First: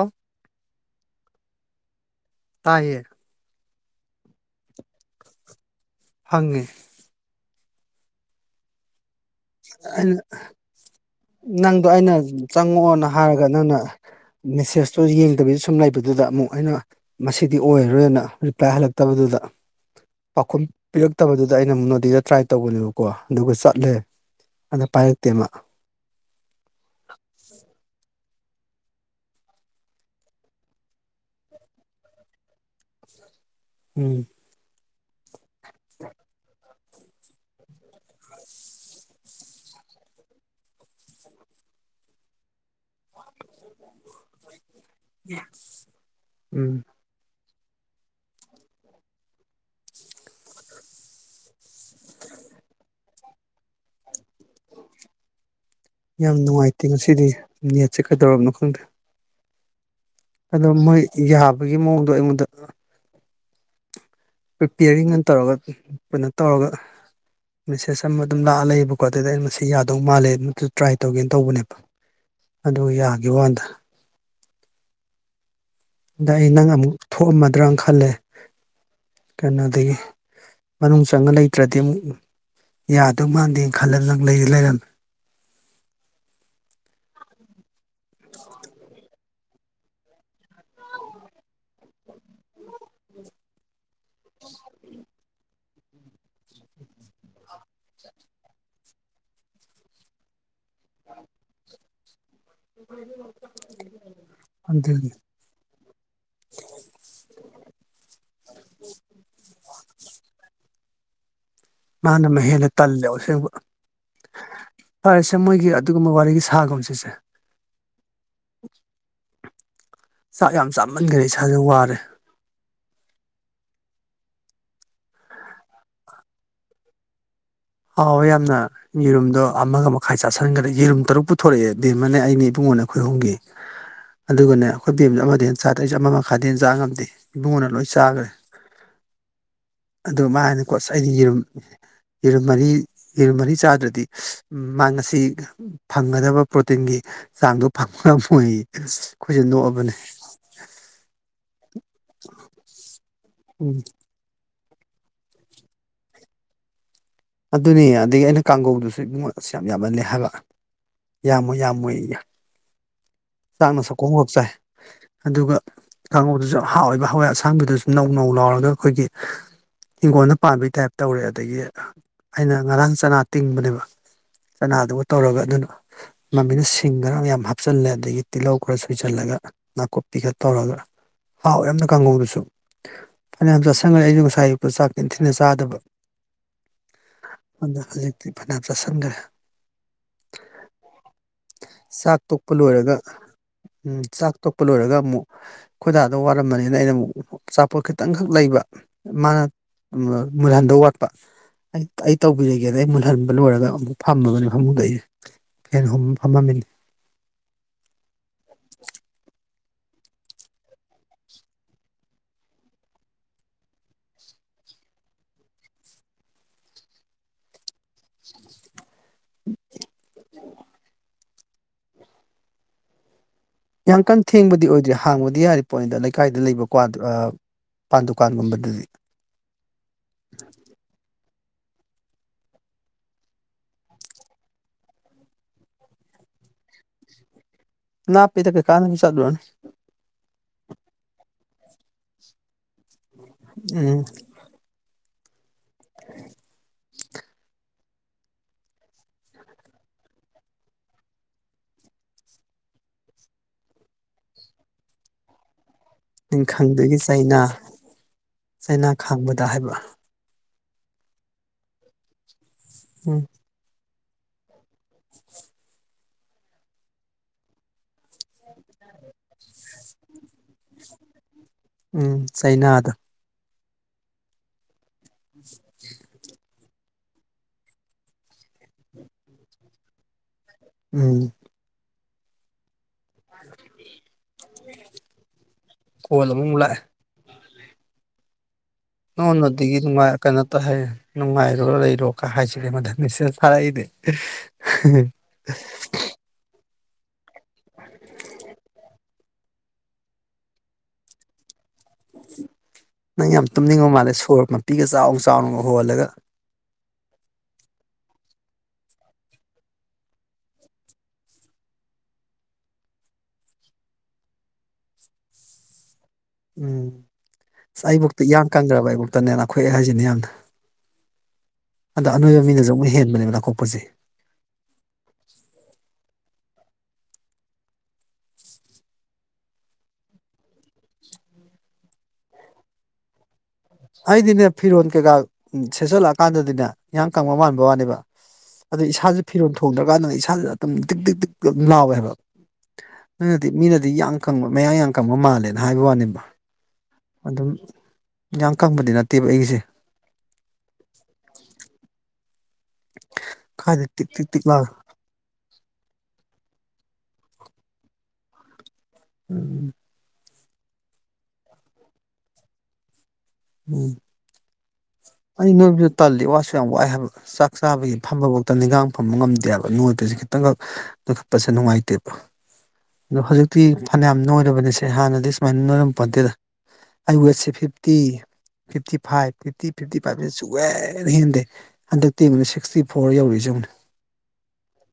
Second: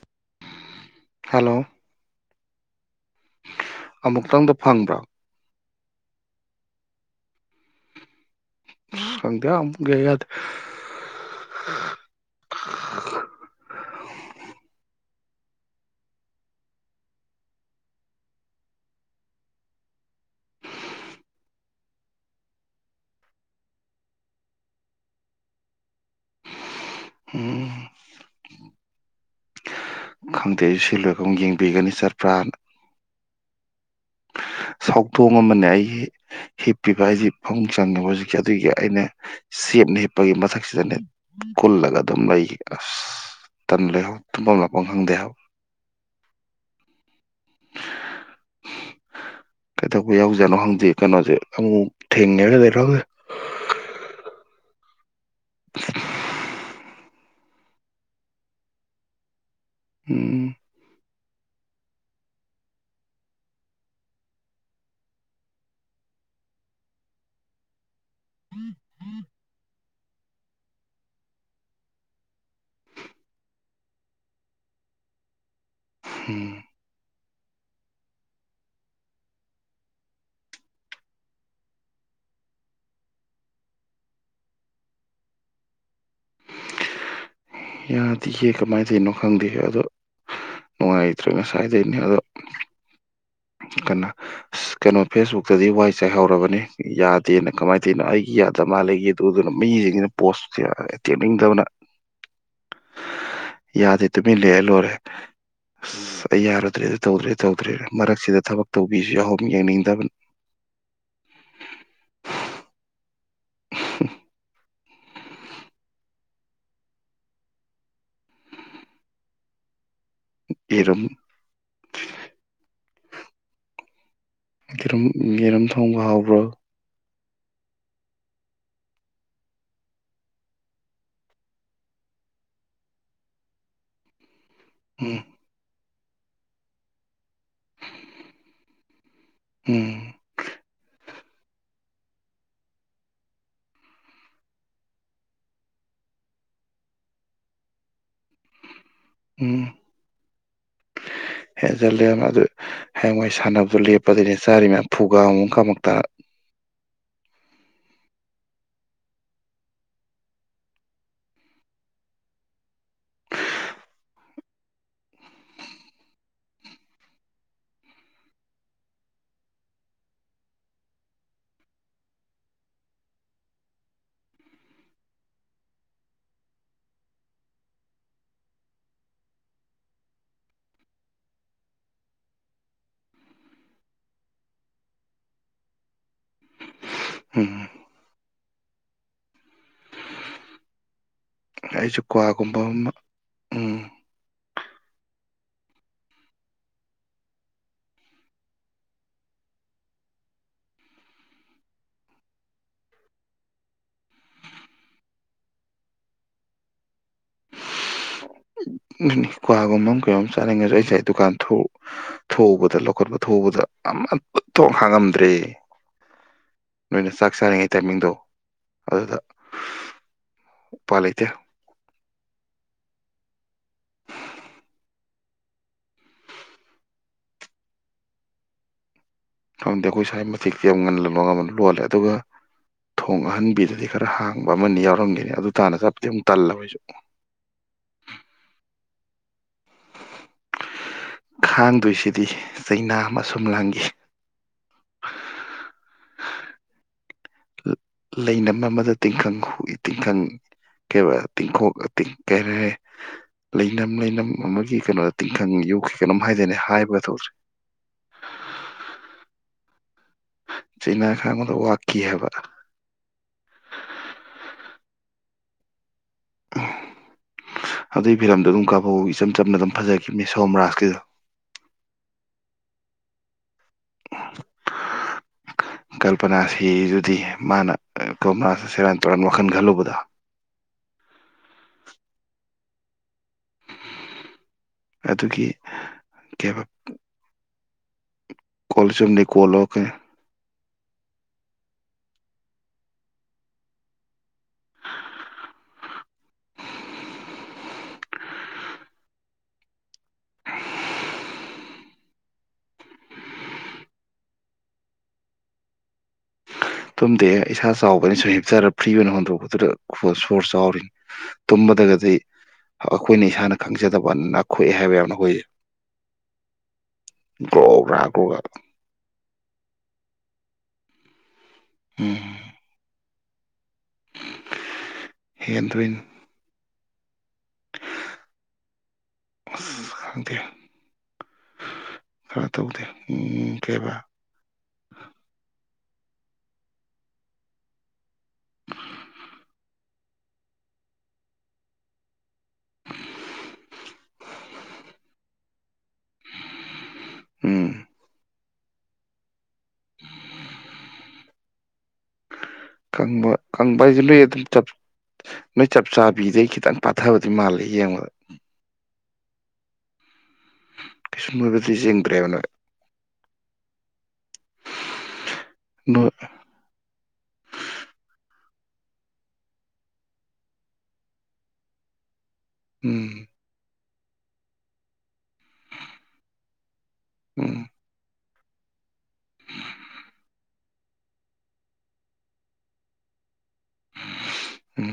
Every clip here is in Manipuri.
ꯑꯣ ꯍꯜꯂꯣ ꯇꯥꯏꯌꯦ ꯑꯃꯨꯛꯇꯪꯗ ꯐꯪꯕ꯭ꯔꯣ ꯐꯪꯉꯦ [unintelligible] ꯌꯥꯏ ꯑꯩꯅ ꯌꯥꯗꯦ ꯅꯪꯗꯣ ꯑꯩꯅ ꯆꯪꯉꯛꯑꯣꯅ ꯍꯥꯏꯔꯒ ꯅꯪꯅ ꯃꯦꯁꯦꯁ ꯁ ꯌꯦꯡꯗꯕꯤꯗ ꯁꯨꯝ ꯂꯩꯕꯗꯨꯗ ꯑꯃꯨꯛ ꯑꯩꯅ ꯃꯁꯤꯗꯤ ꯑꯣꯏꯔꯔꯣꯏꯅ ꯔꯤꯄ꯭ꯂꯥꯏ ꯍꯜꯂꯛꯇꯕꯗꯨꯗ ꯄꯥꯎꯈꯨꯝ ꯄꯤꯔꯛꯇꯕꯗꯨꯗ ꯑꯩꯅ ꯑꯃꯨꯛ ꯅꯣꯗꯤꯗ ꯇ꯭ꯔꯥꯏ ꯇꯧꯕꯅꯦꯕꯀꯣ ꯑꯗꯨꯒ ꯆꯠꯂꯦ ꯑꯗ ꯄꯥꯏꯔꯛꯇꯦ ꯃꯥ [unintelligible] ꯈꯪꯗꯦ ꯑꯩꯪ ꯁꯤ ꯂꯣꯏꯔꯒ ꯌꯦꯡꯕꯤꯒꯅꯤ ꯆꯠꯄ꯭ꯔꯥꯅ ꯎꯝ ꯁꯥꯎꯗꯣꯛ ꯄꯨꯡ ꯑꯃꯅꯦ ꯑꯩꯒꯤ ꯍꯤꯞ ꯄꯤꯕ ꯍꯥꯏꯁꯤ ꯐꯃꯨꯡ ꯆꯪꯉꯦꯕ ꯍꯧꯖꯤꯛꯀꯤ ꯑꯗꯨꯒꯤ ꯑꯩꯅ ꯆꯦꯞꯅ ꯍꯤꯞꯄꯒꯤ ꯃꯊꯛꯁꯤꯗꯅꯦ ꯀꯨꯜꯂꯒ ꯑꯗꯨꯝ ꯂꯩꯈꯤ ꯑꯁ ꯇꯝ ꯂꯩꯍꯧ ꯇꯨꯝꯐꯝ ꯂꯥꯛꯐꯝ ꯈꯪꯗꯦꯍꯥꯏꯕ ꯎꯝ ꯀꯩꯗꯧꯕ ꯌꯥꯎꯖꯥꯠꯅꯣ ꯍꯪꯗꯦ ꯀꯩꯅꯣꯁꯦ ꯑꯃꯨꯛ ꯊꯦꯡꯅꯔ ꯂꯩꯔꯒ ꯌꯥꯝ ꯅꯨꯡꯉꯥꯏꯇꯦ ꯉꯁꯤꯗꯤ ꯅꯦꯠꯁꯦ ꯀꯩꯗꯧꯔꯕꯅꯣ ꯈꯪꯗꯦ ꯎꯝ ꯑꯗꯣ ꯃꯣꯏ ꯌꯥꯕꯒꯤ ꯃꯑꯣꯡꯗꯣ ꯑꯩꯉꯣꯟꯗ ꯄ꯭ꯔꯤꯄꯦꯌꯥꯔꯤꯡꯒ ꯇꯧꯔꯒ ꯀꯩꯅꯣ ꯇꯧꯔꯒ ꯃꯦꯁꯦꯖ ꯑꯃ ꯑꯗꯨꯝ ꯂꯥꯛꯑ ꯂꯩꯌꯦꯕꯀꯣ ꯑꯗꯨꯗ ꯑꯩꯩꯅ ꯃꯁꯤ ꯌꯥꯗꯦ ꯑꯗꯨꯗꯧ ꯃꯥꯜꯂꯦ ꯇ꯭ꯔꯥꯏ ꯇꯧꯒꯦꯅ ꯇꯧꯕꯅꯦꯕ ꯑꯗꯨ ꯌꯥꯒꯤ ꯋꯥꯅꯤꯗ ꯗ ꯎꯝ ꯅꯪꯉ ꯑꯃꯨꯛ ꯊꯣꯛꯑꯝꯃꯗ꯭ꯔꯅ ꯈꯜꯂꯦ ꯀꯩꯅꯣꯗꯒꯤ ꯃꯅꯨꯡ ꯆꯪꯉ ꯂꯩꯇ꯭ꯔꯗꯤ ꯑꯃꯨꯛ ꯌꯥꯗꯧ ꯃꯥꯟꯗꯦ ꯈꯜꯂ ꯅꯪ ꯂꯩꯔꯝꯃꯦ ꯌꯥꯗꯦꯌꯦ ꯀꯃꯥꯏꯅ ꯇꯧꯔꯤꯅꯣ ꯈꯪꯗꯦꯦ ꯑꯗꯣ ꯅꯨꯡꯉꯥꯏꯇ꯭ꯔꯦ ꯉꯁꯥꯏꯗꯩꯅꯦ ꯑꯗꯣ ꯀꯩꯅ ꯀꯩꯅꯣ ꯐꯦꯁꯕꯨꯛꯇꯗꯤ ꯋꯥꯏ ꯆꯥꯏꯍꯧꯔꯕꯅꯤ ꯌꯥꯗꯦꯅ ꯀꯃꯥꯏꯅ ꯇꯧꯅꯣ ꯑꯩꯒꯤ ꯌꯥꯗꯕ ꯃꯥꯜꯂꯤꯒꯦ ꯑꯗꯨꯗꯨꯅ ꯃꯤꯁꯤꯡꯁꯤꯅ ꯄꯣꯁ ꯌꯦꯡꯅꯤꯡꯗꯕꯅ ꯌꯥꯗꯦ ꯇꯨꯃꯤꯟ ꯂꯩꯔ ꯂꯣꯏꯔꯦ ꯑꯗꯨꯒꯤ ꯑꯁ ꯑꯩ ꯌꯥꯔꯨꯗ꯭ꯔꯦ ꯑꯗꯨ ꯇꯧꯗ꯭ꯔꯦ ꯇꯧ ꯇ꯭ꯔꯦ ꯃꯔꯛꯁꯤꯗ ꯊꯕꯛ ꯇꯧꯕꯤꯁꯤ ꯌꯥꯎꯔꯤ ꯌꯦꯡꯅꯤꯡꯗꯕꯅ ꯃꯥꯅ ꯃꯥ ꯍꯦꯟꯂꯦ ꯇꯜꯂꯦ ꯑꯁꯦꯡꯕ [unintelligible] ꯐꯔꯦꯁꯦ ꯃꯣꯏꯒꯤ ꯑꯗꯨꯒꯨꯝꯕ ꯋꯥꯔꯤꯗꯣ ꯁꯥꯒꯨꯝꯁꯤꯁꯦ ꯆꯥꯛ ꯌꯥꯝ ꯌꯦꯔꯨꯝ ꯆꯥꯃꯟꯈ꯭ꯔꯦ ꯏꯁꯥꯥꯁꯦ ꯋꯥꯔꯦ ꯌꯦꯔꯝ ꯊꯣꯡꯕ ꯍꯥꯎꯕ꯭ꯔꯣ ꯑꯥꯎ ꯌꯥꯝꯅ ꯌꯦꯔꯨꯝꯗꯣ ꯑꯃꯒ ꯃꯈꯥꯏ ꯆꯥꯁꯤꯟꯈ꯭ꯔꯦ ꯌꯦꯔꯨꯝ ꯇꯔꯨꯛ ꯄꯨꯊꯣꯔꯛꯑꯦ ꯗꯤꯦꯝꯃꯅꯦ ꯑꯩꯅ ꯏꯕꯨꯡꯉ ꯑꯩꯈꯣꯏ ꯑꯍꯨꯝꯒꯤ ꯑꯗꯨꯒꯅ ꯑꯩꯈꯣꯏ ꯎꯝ ꯕꯦꯝꯗ ꯑꯃꯗ ꯍꯦꯟꯅ ꯆꯥꯦ ꯑꯇꯩꯁꯨ ꯑꯃ ꯃꯈꯥꯗ ꯆꯥ ꯉꯝꯗꯦ ꯏꯕꯨꯡꯉꯅ ꯂꯣꯏ ꯆꯥꯈ꯭ꯔꯦ ꯎꯝ ꯑꯗꯨ ꯃꯥꯅꯀꯣꯁ ꯑꯩꯗꯤ ꯌꯦꯔꯨꯝ ꯏꯔꯝ ꯃꯔꯤ ꯌꯦꯔꯨ ꯃꯔꯤ ꯆꯥꯗ꯭ꯔꯗꯤ ꯃꯥ ꯉꯁꯤ ꯐꯪꯒꯗꯕ ꯄ꯭ꯔꯣꯇꯤꯟꯒꯤ ꯆꯥꯡꯗꯣ ꯐꯪꯕ ꯉꯝ ꯑꯣꯏꯌꯦ ꯑꯩꯈꯣꯏꯁꯦ ꯎꯝ ꯅꯣꯛꯑꯕꯅꯦ ꯍꯦꯟ ꯆꯜꯂꯦ ꯑꯗꯨ ꯍꯌꯦꯡ ꯃꯣꯏ ꯎꯝ ꯁꯥꯟꯅꯕꯗꯨꯣ ꯂꯦꯞꯄꯗꯅꯦ ꯆꯥꯔꯤ ꯃꯌꯥꯝ ꯐꯨꯒꯥ ꯑꯃꯨ ꯀꯃꯨꯛꯇ ꯑꯗꯨꯅꯦ ꯑꯗꯒꯤ ꯑꯩꯅ ꯀꯥꯡꯒꯧꯗꯨꯁꯨ ꯏꯃꯨꯡꯉ ꯑꯁ ꯌꯥꯝ ꯌꯥꯝꯍꯜꯂꯦ ꯍꯥꯏꯕ ꯌꯥꯝꯃꯣꯏ ꯌꯥꯝꯃꯣꯏ ꯆꯥꯛꯅ ꯁꯛꯀꯣꯡꯒꯞ ꯆꯥꯏ ꯑꯗꯨꯒ ꯀꯥꯡꯉꯧꯗꯨꯁꯨ ꯍꯥꯎꯏꯕ ꯍꯋꯥꯏ ꯑꯁꯥꯡꯕꯤꯗꯨꯁꯨ ꯅꯧ ꯅꯧ ꯂꯥꯎꯔꯒ ꯑꯩꯈꯣꯏꯒꯤ ꯏꯤꯡꯈꯣꯜꯗ ꯄꯥꯟꯕꯩ ꯇꯥꯏꯞ ꯇꯧꯔꯦ ꯑꯗꯒꯤ ꯑꯩꯅ ꯉꯔꯥꯡ ꯆꯅꯥ ꯇꯤꯡꯕꯅꯦꯕ ꯆꯅꯥꯗꯨꯒ ꯇꯧꯔꯒ ꯑꯗꯨꯅ ꯃꯃꯤꯅ ꯁꯤꯡꯒꯔꯒ ꯌꯥꯝ ꯍꯥꯞꯆꯜꯂꯦ ꯑꯗꯒꯤ ꯇꯤꯜꯍꯧ ꯈꯔ ꯁꯣꯏꯖꯜꯂꯒ ꯅꯥꯀꯨꯞ ꯄꯤꯈꯠ ꯇꯧꯔꯒ ꯍꯥꯎ ꯌꯥꯝꯅ ꯀꯥꯡꯍꯨꯗꯨꯁꯨ ꯐꯅꯌꯥꯝ ꯆꯥꯁꯤꯟꯈ꯭ꯔꯦ ꯑꯩꯁꯨ ꯉꯁꯥꯏ ꯑꯌꯨꯛꯇ ꯆꯥꯛ ꯏꯤꯟꯊꯤꯅ ꯆꯥꯗꯕ ꯎꯝ ꯑꯗ ꯍꯧꯖꯤꯛꯇꯤ ꯐꯅꯌꯥꯝ ꯆꯥꯁꯤꯟꯈ꯭ꯔꯦ ꯑꯩꯁꯨ ꯀ꯭ꯋꯥꯒꯨꯝꯕ ꯑꯃ ꯎꯝ ꯆꯠ ꯊꯥꯛꯇꯣꯛꯄ ꯂꯣꯏꯔꯒ ꯑꯃꯨꯛ ꯈꯣꯏꯗꯥꯗ ꯋꯥꯠꯔꯝꯝꯕꯅꯤꯅ ꯑꯩꯅ ꯑꯃꯨꯛ ꯑꯆꯥꯄꯣꯠ ꯈꯤꯇꯪꯈꯛ ꯂꯩꯕ ꯃꯥꯅ ꯃꯨꯜꯍꯟꯗꯧ ꯋꯥꯠꯄ ꯑꯩ ꯑꯩ ꯇꯧꯕꯤꯔꯒꯦꯗ ꯑꯩ ꯃꯨꯜꯍꯟꯕ ꯂꯣꯏꯔꯒ ꯑꯃꯨꯛ ꯐꯝꯃꯕꯅꯤ ꯐꯃꯨꯡꯗ ꯑꯩꯁ ꯐꯦꯟ ꯍꯨꯝ ꯐꯝꯃꯝꯃꯤꯅꯤ [unintelligible] ꯀ꯭ꯋꯥꯒꯨꯝꯕ ꯑꯃ ꯀꯩꯅꯣꯝ ꯆꯥꯅꯤꯡꯉꯁꯨ ꯑꯩꯁꯦ ꯑꯩ ꯗꯨꯀꯥꯟ ꯊꯎꯧꯕꯗ ꯂꯧꯈꯠꯄ ꯊꯧꯕꯗ ꯑꯃ ꯊꯣꯛꯣꯡ ꯍꯥꯡꯉꯝꯗ꯭ꯔꯦ ꯅꯣꯏꯅ ꯆꯥꯛ ꯆꯥꯅꯤꯡꯉꯩ ꯇꯥꯏꯃꯤꯡꯗꯣ ꯑꯗꯨꯗ ꯎꯄꯥꯥ ꯂꯩꯇꯦ ꯌꯥꯝ ꯀꯟ ꯊꯦꯡꯕꯗꯤ ꯑꯣꯏꯗ꯭ꯔꯤ ꯍꯥꯡꯕꯗꯤ ꯌꯥꯔꯦ ꯄꯣꯠꯅꯤꯗ ꯂꯩꯀꯥꯏꯗ ꯂꯩꯕꯀ꯭ꯋꯥ ꯄꯥꯟ ꯗꯨꯀꯥꯟꯒꯨꯝꯕꯗꯗꯤ ꯈꯪꯗꯦ ꯑꯩꯈꯣꯏ ꯁꯥꯏ ꯃꯇꯊꯤꯛꯇꯤ ꯌꯥꯝ ꯉꯜꯍꯕ ꯉꯝꯕꯅꯨ ꯂꯣꯜꯂꯦ ꯑꯗꯨꯒ ꯊꯣꯡ ꯑꯍꯟꯕꯤꯗꯨꯗꯤ ꯈꯔ ꯍꯥꯡꯕ ꯑꯃꯅꯤ ꯌꯥꯎꯔꯝꯒꯅꯤ ꯑꯗꯨ ꯇꯥꯅ ꯆꯄꯗꯤꯦ ꯑꯃꯨꯛ ꯇꯜꯂꯦ ꯑꯩꯣꯏꯁꯨ ꯅꯅꯥ ꯄꯤꯗ ꯀꯩ ꯀꯥꯅ ꯆꯗꯅꯤ ꯈꯥꯡꯗꯣꯏꯁꯤꯗꯤ ꯆꯩꯅꯥ ꯑꯨꯝ ꯂꯥꯡꯈꯤ ꯎꯝ ꯂꯩꯅꯝ ꯑꯃꯗ ꯇꯤꯡꯈꯪꯏ ꯇꯤꯡꯈꯪ ꯀꯩ ꯇꯤꯡꯈꯣꯛ ꯀꯩꯔꯦ ꯂꯩꯅꯝ ꯂꯩꯅꯝ ꯑꯃꯒꯤ ꯀꯩꯅꯣꯗ ꯇꯤꯡꯈꯪ ꯌꯣꯛꯈꯤ ꯅꯤꯡꯈꯪꯗꯨꯒꯤ ꯆꯩꯅꯥ ꯆꯩꯅꯥ ꯈꯥꯡꯕꯗ ꯍꯥꯏꯕ ꯆꯅ ꯈꯥ ꯃꯗ ꯋꯥꯀꯤ ꯍꯥꯏꯕ ꯎꯝ ꯑꯗꯨꯏ ꯐꯤꯂꯝꯗꯣ ꯑꯗꯨꯝ ꯀꯥꯕꯣꯛ ꯏꯆꯝ ꯆꯝꯅ ꯑꯗꯨꯝ ꯐꯖꯈꯤꯕꯅꯦ ꯁꯣꯝ ꯔꯥꯁꯀꯤꯗꯣ ꯎꯝ ꯆꯩꯅꯥꯗ ꯎꯝ ꯐꯤ ꯑꯗꯨꯗꯤ ꯃꯥꯅ ꯀꯣꯔꯣꯅꯥ ꯁꯦꯔꯥꯟ ꯇꯨꯔꯥꯟ ꯋꯥꯈꯜ ꯈꯜꯂꯨꯕꯗ ꯎꯝ ꯑꯗꯨꯒꯤ ꯀꯣꯜ ꯑꯃꯨꯛ ꯀꯦꯕ ꯂꯥꯛꯑꯦ ꯀꯜꯁꯗꯤ ꯀꯣꯋꯥ ꯅꯉꯣꯟꯗꯒꯤ ꯂꯀꯦ ꯅꯨꯡꯉꯥꯏ ꯀꯩꯅꯣ ꯍꯥꯏ ꯅꯨꯡꯉꯥꯏꯔꯣ ꯂꯩꯔꯣꯒ ꯍꯥꯏꯁꯤꯔꯦ ꯃꯗꯁꯦ ꯁꯥꯔꯛꯏꯅꯦ [unintelligible] ꯅꯪ ꯌꯥꯝ ꯇꯨꯝꯅꯤꯡꯕ ꯃꯥꯜꯂꯦ ꯁꯣꯔ ꯃꯄꯤꯒ ꯆꯥꯎꯅ ꯆꯥꯎꯅꯒ ꯍꯣꯜꯂꯒ ꯇꯨꯝꯗꯦ ꯏꯁꯥ ꯆꯥꯎꯕꯅꯤ ꯁꯨꯝ ꯍꯤꯞꯆꯔ ꯐ꯭ꯔꯤ ꯑꯣꯏꯅ ꯍꯣꯟꯗꯣꯔꯛꯄꯗꯨꯗ ꯁꯣꯔ ꯆꯥꯎꯔꯤꯅꯤ ꯇꯨꯝꯕꯗꯒꯁꯤ ꯑꯩꯈꯣꯏꯅ ꯏꯁꯥꯅ ꯈꯪꯖꯗꯕ ꯅꯥꯈꯣꯛꯑꯦ ꯍꯥꯏꯕ ꯌꯥꯝꯅ ꯑꯈꫭꯏ ꯎꯝ ꯑꯁ ꯑꯩꯕꫭꯛꯇ ꯒ꯭ꯔꯣꯛꯒ ꯏꯌꯥꯡ ꯀꯪꯈ꯭ꯔꯕ ꯑꯩꯕꫭꯛꯇꯅꯦ ꯅꯈꫭꯛꯑꯦ ꯍꯥꯏꯁꯤꯅꯦ ꯌꯥꯝꯅ ꯑꯗꯣ ꯑꯅꯣꯏꯕ ꯃꯤꯅꯁꯨ ꯑꯃꯨꯛ ꯍꯦꯟꯕꯅꯦ ꯍꯦꯟ ꯗꫭꯏꯅꯤ ꯑ ꯈꯪꯗꯦ ꯈꯔ ꯇꯧꯗꯦ ꯎꯝ ꯀꯩꯕ ꯑꯩꯗꯤꯅꯦ ꯐꯤꯔꫭꯜ ꯀꯩꯀ ꯎꯝ ꯁꯦꯠꯆꯜꯂꯛꯑꯀꯥꯟꯗꯗꯤꯅꯦ ꯏꯌꯥꯡ ꯀꯪꯕ ꯃꯥꯟꯕ ꯋꯥꯅꯦꯕ ꯑꯗ ꯏꯁꯥꯥꯁꯦ ꯐꯤꯔꯣꯜ ꯊꯣꯡꯗ ꯑꯗꯨꯀꯥꯟꯗꯪ ꯏꯁꯥꯅ ꯑꯗꯨꯝ ꯇꯤꯛ ꯇꯤꯛ ꯇꯤꯛ ꯑꯗꯨꯝ ꯂꯥꯎꯋꯦꯕ ꯅꯪꯅꯗꯤ ꯃꯤꯅꯗꯤ ꯌꯥꯝ ꯀꯪꯕ ꯃꯌꯥ ꯌꯥꯝ ꯀꯪꯕ ꯃꯥꯜꯂꯦꯅ ꯍꯥꯏꯕ ꯋꯥꯅꯦꯕ ꯑꯗꯨꯝ ꯎꯝ ꯌꯥꯝ ꯀꯪꯕꯗꯤ ꯅꯠꯇꯦꯕ ꯑꯩꯒꯤꯁꯦ [unintelligible] [unintelligible] ꯀꯪꯕ ꯀꯪꯕ ꯀꯥꯏꯗꯩ ꯍꯥꯏꯁꯦ ꯇꯤꯛ ꯅꯣꯏ ꯇꯤꯛ ꯇꯤꯛ ꯑꯗꯨꯝ ꯂꯥꯎꯋꯦ ꯆꯠ ꯅꯣꯏ ꯆꯞ ꯆꯥꯕꯤꯗꯩ ꯈꯤꯇꯪ ꯄꯥꯊꯕꯗꯤ ꯃꯥꯜꯂꯦ ꯌꯦꯡꯕꯗ ꯎꯝ ꯀꯩꯁꯨꯝ ꯅꫭꯏꯕꯗꯤ ꯆꯤꯡꯗ꯭ꯔꯦꯕ ꯅꯣꯏ ꯎꯝ ꯑꯩ ꯅꯣꯏꯕꯁꯨ ꯅꯣꯏ ꯇꯜꯂꯤ ꯋꯥꯁꯨ ꯌꯥꯝ ꯋꯥꯏ ꯍꯥꯏꯕ ꯆꯥꯛ ꯆꯥꯕꯒꯤ ꯐꯝꯕ ꯅꯤꯈꯥꯡ ꯐꯝꯕ ꯉꯝꯗꯦꯕ ꯅꯣꯏꯕꯁꯦ ꯈꯤꯇꯪꯈꯛ ꯂꯣꯏꯈꯠꯄꯁꯦ ꯅꯨꯡꯉꯥꯏꯇꯦꯕ ꯎꯝ ꯍꯧꯖꯤꯛꯇꯤ ꯐꯅꯌꯥꯝ ꯅꯣꯏꯔꯕꯅꯤꯁꯦ ꯍꯥꯟꯅꯗꯤ ꯁꯨꯃꯥꯏꯅ ꯅꯣꯏꯔꯝꯕ ꯄꯣꯗꯦꯗ ꯑꯩꯥ ꯋꯦꯠꯁꯦ ꯎꯝ fifty fifty five fifty fifty ꯐꯥꯏꯚꯇꯩ ꯁꯨꯛꯍꯥꯦꯟ ꯍꯦꯟꯗꯦ ꯍꯟꯗꯛꯇꯤ ꯌꯦꯡꯉꯨꯅꯦ ꯁꯤꯛꯁꯇꯤ ꯐꯣꯔ ꯌꯧꯔꯤꯖꯦ ꯌꯦꯡꯉꯨ ꯎꯝ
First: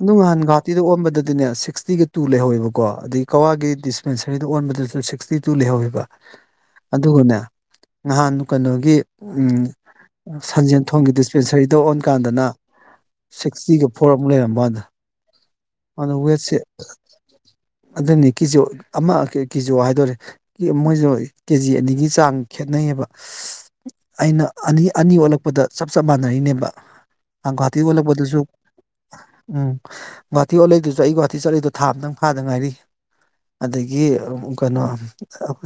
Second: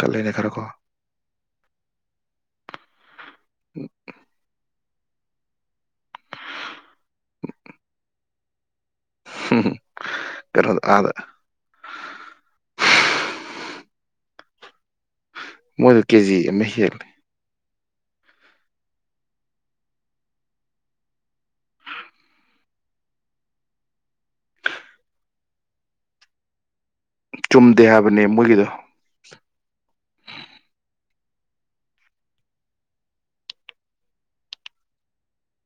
ꯑꯗꯨ ꯅꯍꯥꯟ ꯈꯔꯀꯣ ꯒꯍꯥꯇꯤꯗ ꯑꯣꯟꯕꯗꯗꯤꯅꯦ ꯁꯤ ꯁꯤꯛꯁꯇꯤꯒ ꯇꯨ ꯂꯩꯍꯧꯋꯦꯕꯀꯣ ꯑꯗꯗꯒꯤ ꯀꯋꯥꯒꯤ ꯗꯤꯁꯄꯦꯟꯁꯔꯤꯗ ꯑꯣꯟꯕꯗꯁꯨ ꯁꯤꯛꯁꯇꯤ ꯇꯨ ꯂꯩꯌꯧꯍꯦ ꯑꯗꯨꯒꯅꯦ ꯅꯍꯥꯟ ꯀꯩꯅꯣ ꯒꯤ ꯎꯝ ꯀꯩꯅꯣꯗ ꯁꯟꯖꯦꯟ ꯑꯥꯗ ꯊꫭꯡꯒꯤ ꯗꯤꯁꯄꯦꯟꯁꯔꯤꯗ ꯁꯤꯛꯁꯇꯤꯒ ꯐꫭ ꯐꯣꯔ ꯑꯃꯨꯛ ꯂꯩꯔꯝꯃꯦ [unintelligible] ꯃꯣꯏ ꯀꯦꯖꯤ ꯃ ꯍꯦꯜ ꯑꯗꯨꯅꯤ ꯀꯤꯖꯣ ꯑꯃ ꯀꯤꯖꯣ ꯍꯥꯏꯗꫭꯔꯦ ꯃꯣꯏꯁꯨ ꯀꯦꯖꯤ ꯑꯅꯤꯒꯤ ꯆꯥꯡ ꯈꯦꯠꯅꯩꯌꯦꯕ ꯑꯩꯅ ꯑꯅꯤ ꯑꯅꯤ ꯑꯣꯜꯂꯛꯄꯗ ꯆꯞ ꯆꯞ ꯃꯥꯟꯅꯔꯤꯅꯦꯕ ꯒꯨꯍꯥꯇꯤ ꯆꯨꯝꯗꯦ ꯍꯥꯏꯕꯅꯦ ꯑꯣꯜꯂꯛꯄꯗꯨꯁꯨ ꯃꯣꯏꯒꯤꯗꯣ ꯎꯝ ꯒꯨꯍꯥꯇꯤ ꯑꯣꯜꯂꯤꯗꯨꯁꯨ ꯑꯩ ꯒꯨꯍꯥꯇꯤ ꯆꯠꯂꯂꯤꯗꯨꯣ ꯊꯥ ꯑꯇꯪ ꯐꯥꯗ ꯉꯥꯏꯔꯤ ꯑꯗꯒꯤ ꯀꯩꯅꯣ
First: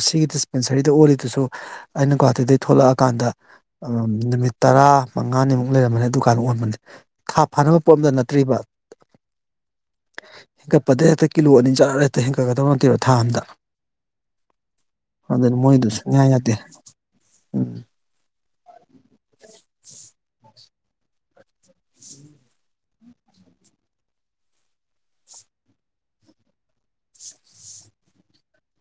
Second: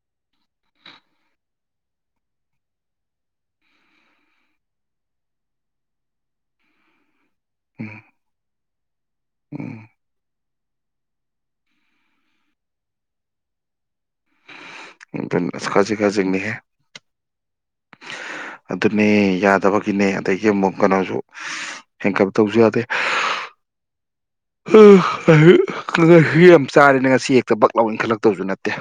ꯁꯤꯒꯤ ꯗꯤꯁꯄꯦꯟꯁꯔꯤꯗ ꯑꯣꯜꯂꯤꯗꯨꯁꯨ ꯑꯩꯅ ꯒꯨꯍꯥꯇꯤꯗꯒꯤꯩ ꯊꯣꯛꯂꯛꯑꯀꯥꯟꯗ ꯅꯨꯃꯤꯠ ꯇꯔꯥ ꯃꯉꯥꯅꯤꯃꯨꯛ ꯂꯩꯔꯝꯕꯅꯦ ꯗꯨꯀꯥꯟ ꯑꯣꯟꯕꯅꯦ ꯊꯥ ꯐꯥꯅꯕ ꯎꯝ ꯄꯣꯠ ꯑꯃꯗ ꯅꯠꯇ꯭ꯔꯤꯕ ꯎꯝ ꯍꯦꯟꯀꯠꯄꯗ ꯍꯦꯛꯇ ꯀꯤꯂꯣ ꯑꯅꯤ ꯆꯥꯔ ꯍꯦꯛꯇ ꯍꯦꯟꯀꯠꯀꯗꯕ ꯅꯠꯇꯦꯔꯣ ꯊꯥ ꯑꯝꯗ ꯑꯗꯨ ꯑꯗꯨꯅ ꯑꯁ ꯃꯣꯏꯗꯨ ꯈꯥꯖꯤꯛ ꯁꯨꯡꯌꯥ ꯈꯥꯖꯤꯛꯅꯤꯍꯦ ꯌꯥꯗꯦ ꯎꯝ ꯑꯗꯨꯅꯦ ꯌꯥꯗꯕꯒꯤꯅꯦ ꯑꯗꯒꯤ ꯑꯃꯨꯛ ꯀꯩꯅꯣꯁꯨ ꯍꯦꯟꯀꯞ ꯇꯧꯁꯨ ꯌꯥꯗꯦ ꯍ ꯌꯥꯝ ꯆꯥꯔꯦꯅ ꯉꯁꯤ ꯍꯦꯛꯇ ꯕꯛ ꯂꯥꯎꯏꯟ ꯈꯜꯂꯛꯇꯕꯁꯨ ꯅꯠꯇꯦ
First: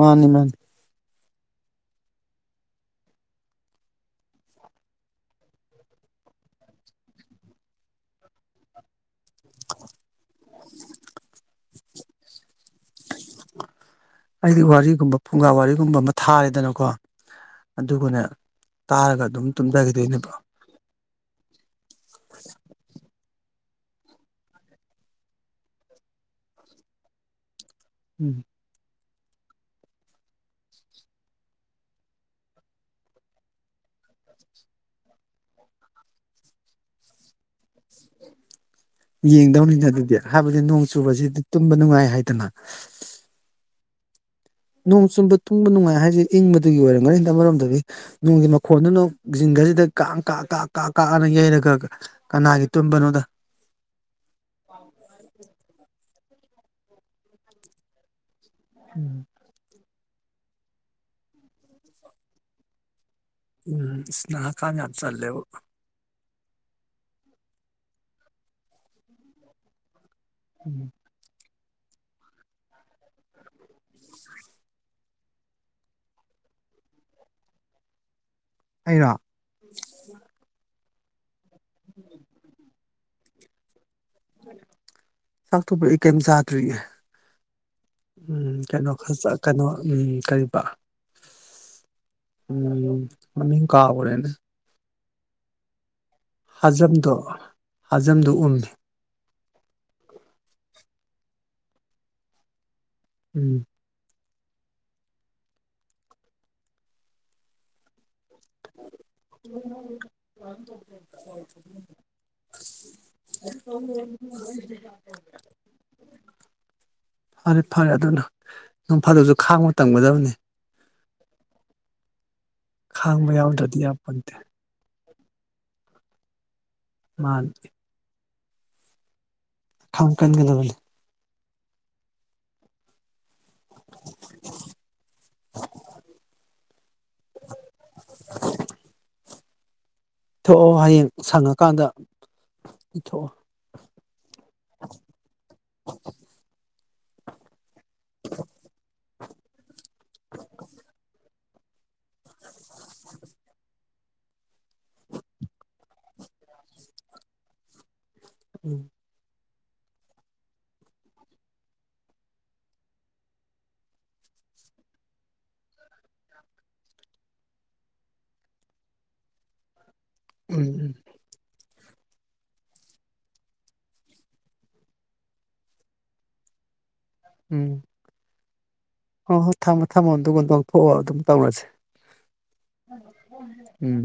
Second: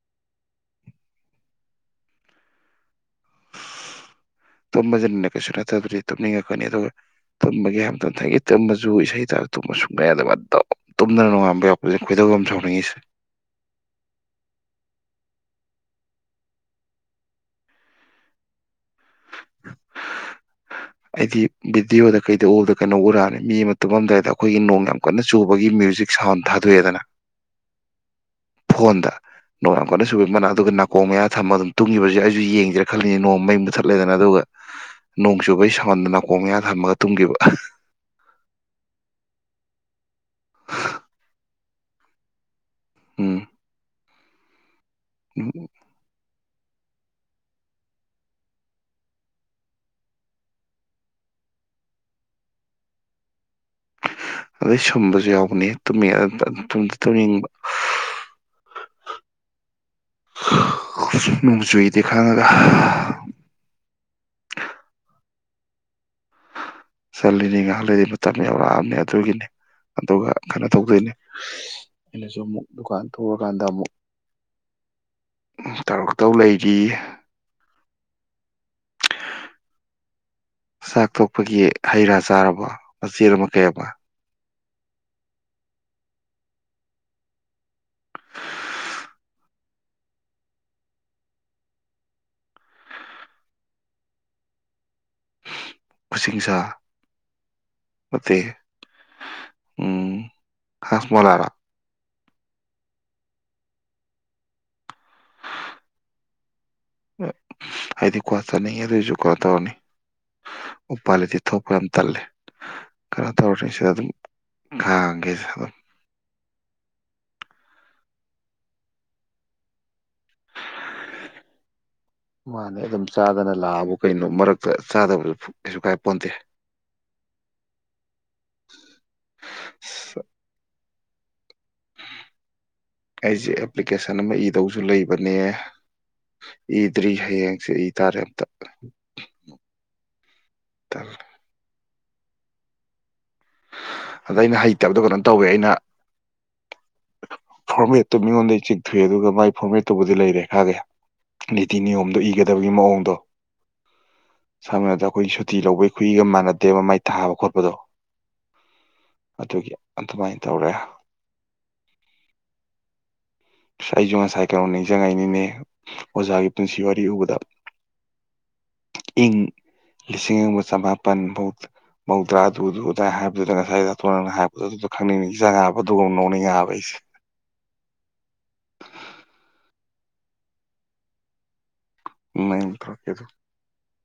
ꯃꯥꯅꯤ ꯃꯥꯅꯤ ꯇꯨꯝꯕꯁꯤꯅꯅꯦ ꯀꯩꯁꯨ ꯅꯠꯇꯕꯗꯤ ꯇꯨꯝꯅꯤꯡꯉꯛꯀꯅꯤ ꯑꯗꯨꯒ ꯇꯨꯝꯕꯒꯤ ꯍꯥꯏ ꯃꯇꯝꯊꯒꯤ ꯇꯨꯝꯕꯁꯨ ꯏꯁꯩ ꯇꯥꯕ ꯇꯨꯝꯕ ꯁꯨꯡꯉ ꯌꯥꯗꯕ ꯇꯨꯝꯗꯅ ꯅꯨꯡꯉꯥꯟꯕ ꯌꯥꯎꯄꯁꯦ ꯈꯣꯏꯗꯧ ꯑꯃ ꯁꯥꯎꯅꯤꯡꯉꯤꯁꯦ ꯑꯩꯗꯤ ꯋꯥꯔꯤꯒꯨꯝꯕ ꯐꯨꯡꯒꯥ ꯋꯥꯔꯤꯒꯨꯝꯕ ꯑꯃ ꯊꯥꯔꯦꯗꯅꯀꯣ ꯑꯗꯨꯒꯅꯦ ꯇꯥꯔꯒ ꯑꯗꯨꯝ ꯇꯨꯝꯖꯈꯤꯗꯣꯏꯅꯦꯕ ꯑꯩꯗꯤ ꯚꯤꯗꯤꯑꯣꯗ ꯀꯩꯗ ꯑꯣꯜꯗ ꯀꯩꯅꯣ ꯎꯔꯛꯑꯅꯤ ꯃꯤ ꯑꯃ ꯇꯨꯝꯃꯝꯗꯥꯏꯗ ꯑꯩꯈꯣꯏꯒꯤ ꯅꯣꯡ ꯌꯥꯝ ꯀꯟꯅ ꯆꯨꯕꯒꯤ ꯃ꯭ꯌꯨꯖꯤꯛ ꯁꯥꯎꯟ ꯊꯥꯗꯣꯛꯑꯦꯗꯅ ꯎꯝ ꯣꯟꯗ ꯅꯣꯡ ꯀꯅ ꯁꯨꯕꯒꯤ ꯃꯅꯥꯛ ꯑꯗꯨꯒ ꯅꯥꯀꯣꯡ ꯃꯌꯥ ꯊꯝꯃꯒ ꯑꯗꯨꯝ ꯇꯨꯡꯉꯤꯕꯁꯦ ꯑꯩꯁꯨ ꯌꯦꯡꯗꯦꯥ ꯈꯜꯂꯤ ꯅꯣꯡꯃꯩ ꯃꯨꯊꯠꯂꯦꯗꯅ ꯑꯗꯨꯒ ꯅꯣꯡ ꯆꯨꯕꯒꯤ ꯁꯣꯟꯗꯅ ꯈꯣꯡ ꯌꯥꯟ ꯊꯝꯃꯒ ꯇꯨꯝꯈꯤꯕ ꯌꯦꯡꯗꯧꯅꯤꯅ ꯑꯗꯨꯗꯤ ꯍꯥꯏꯕꯗꯤ ꯅꯣꯡ ꯆꯨꯕꯁꯤꯗꯤ ꯇꯨꯝꯕ ꯅꯨꯡꯉꯥꯏ ꯍꯥꯏꯗꯅ ꯎꯝ ꯅꯣꯡ ꯆꯨꯝꯕ ꯇꯨꯝꯕ ꯅꯨꯡꯉꯥꯏ ꯍꯥꯏꯖꯩ ꯏꯪꯕꯗꯨꯒꯤ ꯑꯣꯏꯔꯝꯒꯅꯤ ꯃꯔꯝꯗꯗꯤ ꯅꯣꯡꯒꯤ ꯃꯈꯣꯟꯗꯨꯅ ꯖꯤꯡꯟꯒꯁꯤꯗ ꯀꯥꯡ ꯀꯥ ꯀꯥ ꯀꯥ ꯀꯛꯑꯅ ꯌꯩꯔꯒ ꯀꯅꯥꯒꯤ ꯇꯨꯝꯕꯅꯣꯗ ꯑꯗꯩ ꯁꯨꯝꯕꯁꯨ ꯌꯥꯎꯕꯅꯤ ꯇꯨꯝꯃꯤ ꯇꯧ ꯌꯦꯅꯤꯡꯕ ꯎꯝ ꯁꯨꯨꯏꯗꯥꯒ ꯎꯝ ꯁꯅ ꯀꯥꯠꯇ ꯂꯩꯦꯕ ꯆꯂꯤꯅꯤ ꯉꯥꯏꯍꯥꯟ ꯂꯩꯗꯤ ꯃꯇꯝ ꯌꯎꯔꯛꯑꯕꯅꯦ ꯑꯗꯨꯒꯤꯅꯤ ꯑꯗꯨꯒ ꯀꯩꯅꯣ ꯎꯝ ꯇꯧꯗꯣꯏꯅꯤ ꯑꯩꯅꯁꯨ ꯑꯃꯨꯛ ꯗꯨꯀꯥꯟ ꯊꯣꯛꯔꯀꯥꯟꯗ ꯑꯃꯨꯛ ꯇꯧꯔꯛꯇꯧ ꯂꯩꯔꯤ ꯍꯥꯏꯔ ꯆꯥꯛ ꯊꯣꯛꯄꯒꯤ ꯍꯩ ꯔꯥ ꯆꯥꯔꯕ ꯃꯆꯦ ꯑꯃ ꯀꯩ ꯑꯃ ꯆꯥꯛꯊꯣꯛꯄ ꯑꯩ ꯀꯩꯝ ꯆꯥꯗ꯭ꯔꯤꯦ ꯎꯝ ꯀꯩꯅꯣ ꯀꯩꯅꯣ ꯎꯝ ꯀꯔꯤꯕ ꯎꯝ ꯃꯃꯤ ꯀꯥꯕꯣꯔꯅꯦ ꯈꯨꯁꯤꯡꯁꯥ ꯍꯥꯖꯝꯗꯣ ꯍꯖꯝꯗꯨꯣ ꯅꯠꯇꯦ ꯎꯝꯃꯤ ꯎꯝ ꯍꯥꯁꯃꯂꯥꯔꯥ ꯎꯝ ꯊ ꯎꯀ ꯆꯠꯅꯤꯡꯉꯤ ꯑꯗꯨꯑꯣꯏꯁꯨ ꯀꯩꯅꯣ ꯇꯧꯔꯅꯤ ꯎꯄꯥꯥꯂꯤꯇꯤ ꯊꯣꯛꯄ ꯌꯥꯝ ꯇꯜꯂꯦ ꯀꯩꯅꯣ ꯇꯧꯔꯅꯤ ꯁꯤꯗ ꯑꯗꯨꯝ ꯈꯥꯡꯒꯦꯁ ꯑꯗꯨꯝ ꯐꯔꯦ ꯐꯔꯦ ꯑꯗꯨꯅ ꯅꯣꯡ ꯐꯥꯗꯁꯨ ꯈꯥꯡꯕ ꯇꯝꯒꯗꯕꯅꯤ ꯃꯥꯅꯦ ꯑꯗꯨꯝ ꯈꯥꯡꯕ ꯆꯥꯗꯅ ꯌꯥꯎꯗ꯭ꯔꯗꯤ ꯂꯥꯛꯑꯕ ꯀꯩꯅꯣ ꯌꯥꯄꯣꯟꯇꯦ ꯃꯔꯛꯇ ꯆꯥꯗꯕꯁꯨ ꯀꯩꯁꯨ ꯀꯥꯏ ꯄꯣꯟꯗꯦ ꯃꯥ ꯈꯝ ꯑꯁ ꯀꯒꯗꯕꯦ ꯑꯩꯁꯦ ꯑꯦꯄ꯭ꯂꯤꯀꯦꯁꯟ ꯑꯃ ꯏꯗꯧꯁꯨ ꯂꯩꯕꯅꯦ ꯏꯗ꯭ꯔꯤ ꯍꯌꯦꯡꯁꯦ ꯏ ꯇꯥꯔꯦ ꯑꯝꯇ ꯊꯣꯛꯑꯣ ꯍꯌꯦꯡ ꯁꯪꯉꯀꯥꯟꯗ ꯏꯊꯣ ꯑꯗ ꯑꯩꯅ ꯍꯩꯇꯕꯗꯣ ꯀꯩꯅꯣ ꯇꯧꯏꯦ ꯑꯩꯅ ꯐꯣꯔꯃꯦꯠꯇꯨ ꯃꯤꯉꯣꯟꯗꯩ ꯆꯤꯡꯊꯣꯛꯏꯑꯦ ꯑꯗꯨꯒ ꯃꯒꯤ ꯐꯣꯔꯃꯦꯠꯇꯨꯕꯨꯗꯤ ꯂꯩꯔꯦ ꯈꯥꯒꯦ ꯅꯤꯤ ꯅꯤꯌꯣꯝꯗꯨ ꯏꯒ ꯌꯥꯗꯕꯒꯤ ꯃꯑꯣꯡꯗꯣ ꯁꯝꯅꯔꯕꯗ ꯑꯩꯈꯣꯏ ꯁꯨꯇꯤ ꯂꯧꯕꯩ ꯈꯨꯏꯒ ꯃꯥꯟꯅꯗꯦꯕ ꯃꯥꯏ ꯊꯥꯕ ꯈꯣꯠꯄꯗꯣ ꯎꯝ ꯑꯗꯨꯒꯤ ꯑꯗꯨꯃꯥꯏꯅ ꯇꯧꯔꯦ ꯑ ꯑꯩꯁꯨ ꯉꯁꯥꯏ ꯀꯩꯅꯣ ꯅꯤꯡꯁꯤꯡꯉꯩꯅꯤꯅꯦ ꯑꯣꯖꯥꯒꯤ ꯄꯨꯟꯁꯤ ꯋꯥꯔꯤ ꯎꯕꯗ ꯏꯪ ꯂꯤꯁꯤꯡ ꯎꯝ ꯑꯃꯒ ꯎꯝ ꯆꯃꯥꯄꯟ ꯨ ꯃꯧꯗ꯭ꯔꯥ ꯑꯗꯨꯗꯨꯗ ꯍꯥꯏꯗꯨꯗ ꯉꯁꯥꯏ ꯑꯇꯣꯟꯅ ꯍꯥꯏꯄꯗ ꯑꯗꯨꯗꯣ ꯈꯪꯅꯤꯡꯉꯖꯕ ꯑꯗꯨꯒ ꯅꯧꯅꯤꯡꯉꯑꯕ ꯑꯩꯁꯦ ꯎꯝ ꯍꯣꯏ ꯍꯣꯏ ꯊꯝꯃꯣ ꯊꯝꯃꯣ ꯑꯗꯨꯒꯗ ꯂ ꯂꯧꯊꯣꯛꯑꯑꯣ ꯑꯗꯨꯝ ꯇꯧꯔꯁꯦ ꯅꯪ ꯇꯧꯔꯛꯀꯦꯗꯣ ꯎꯝ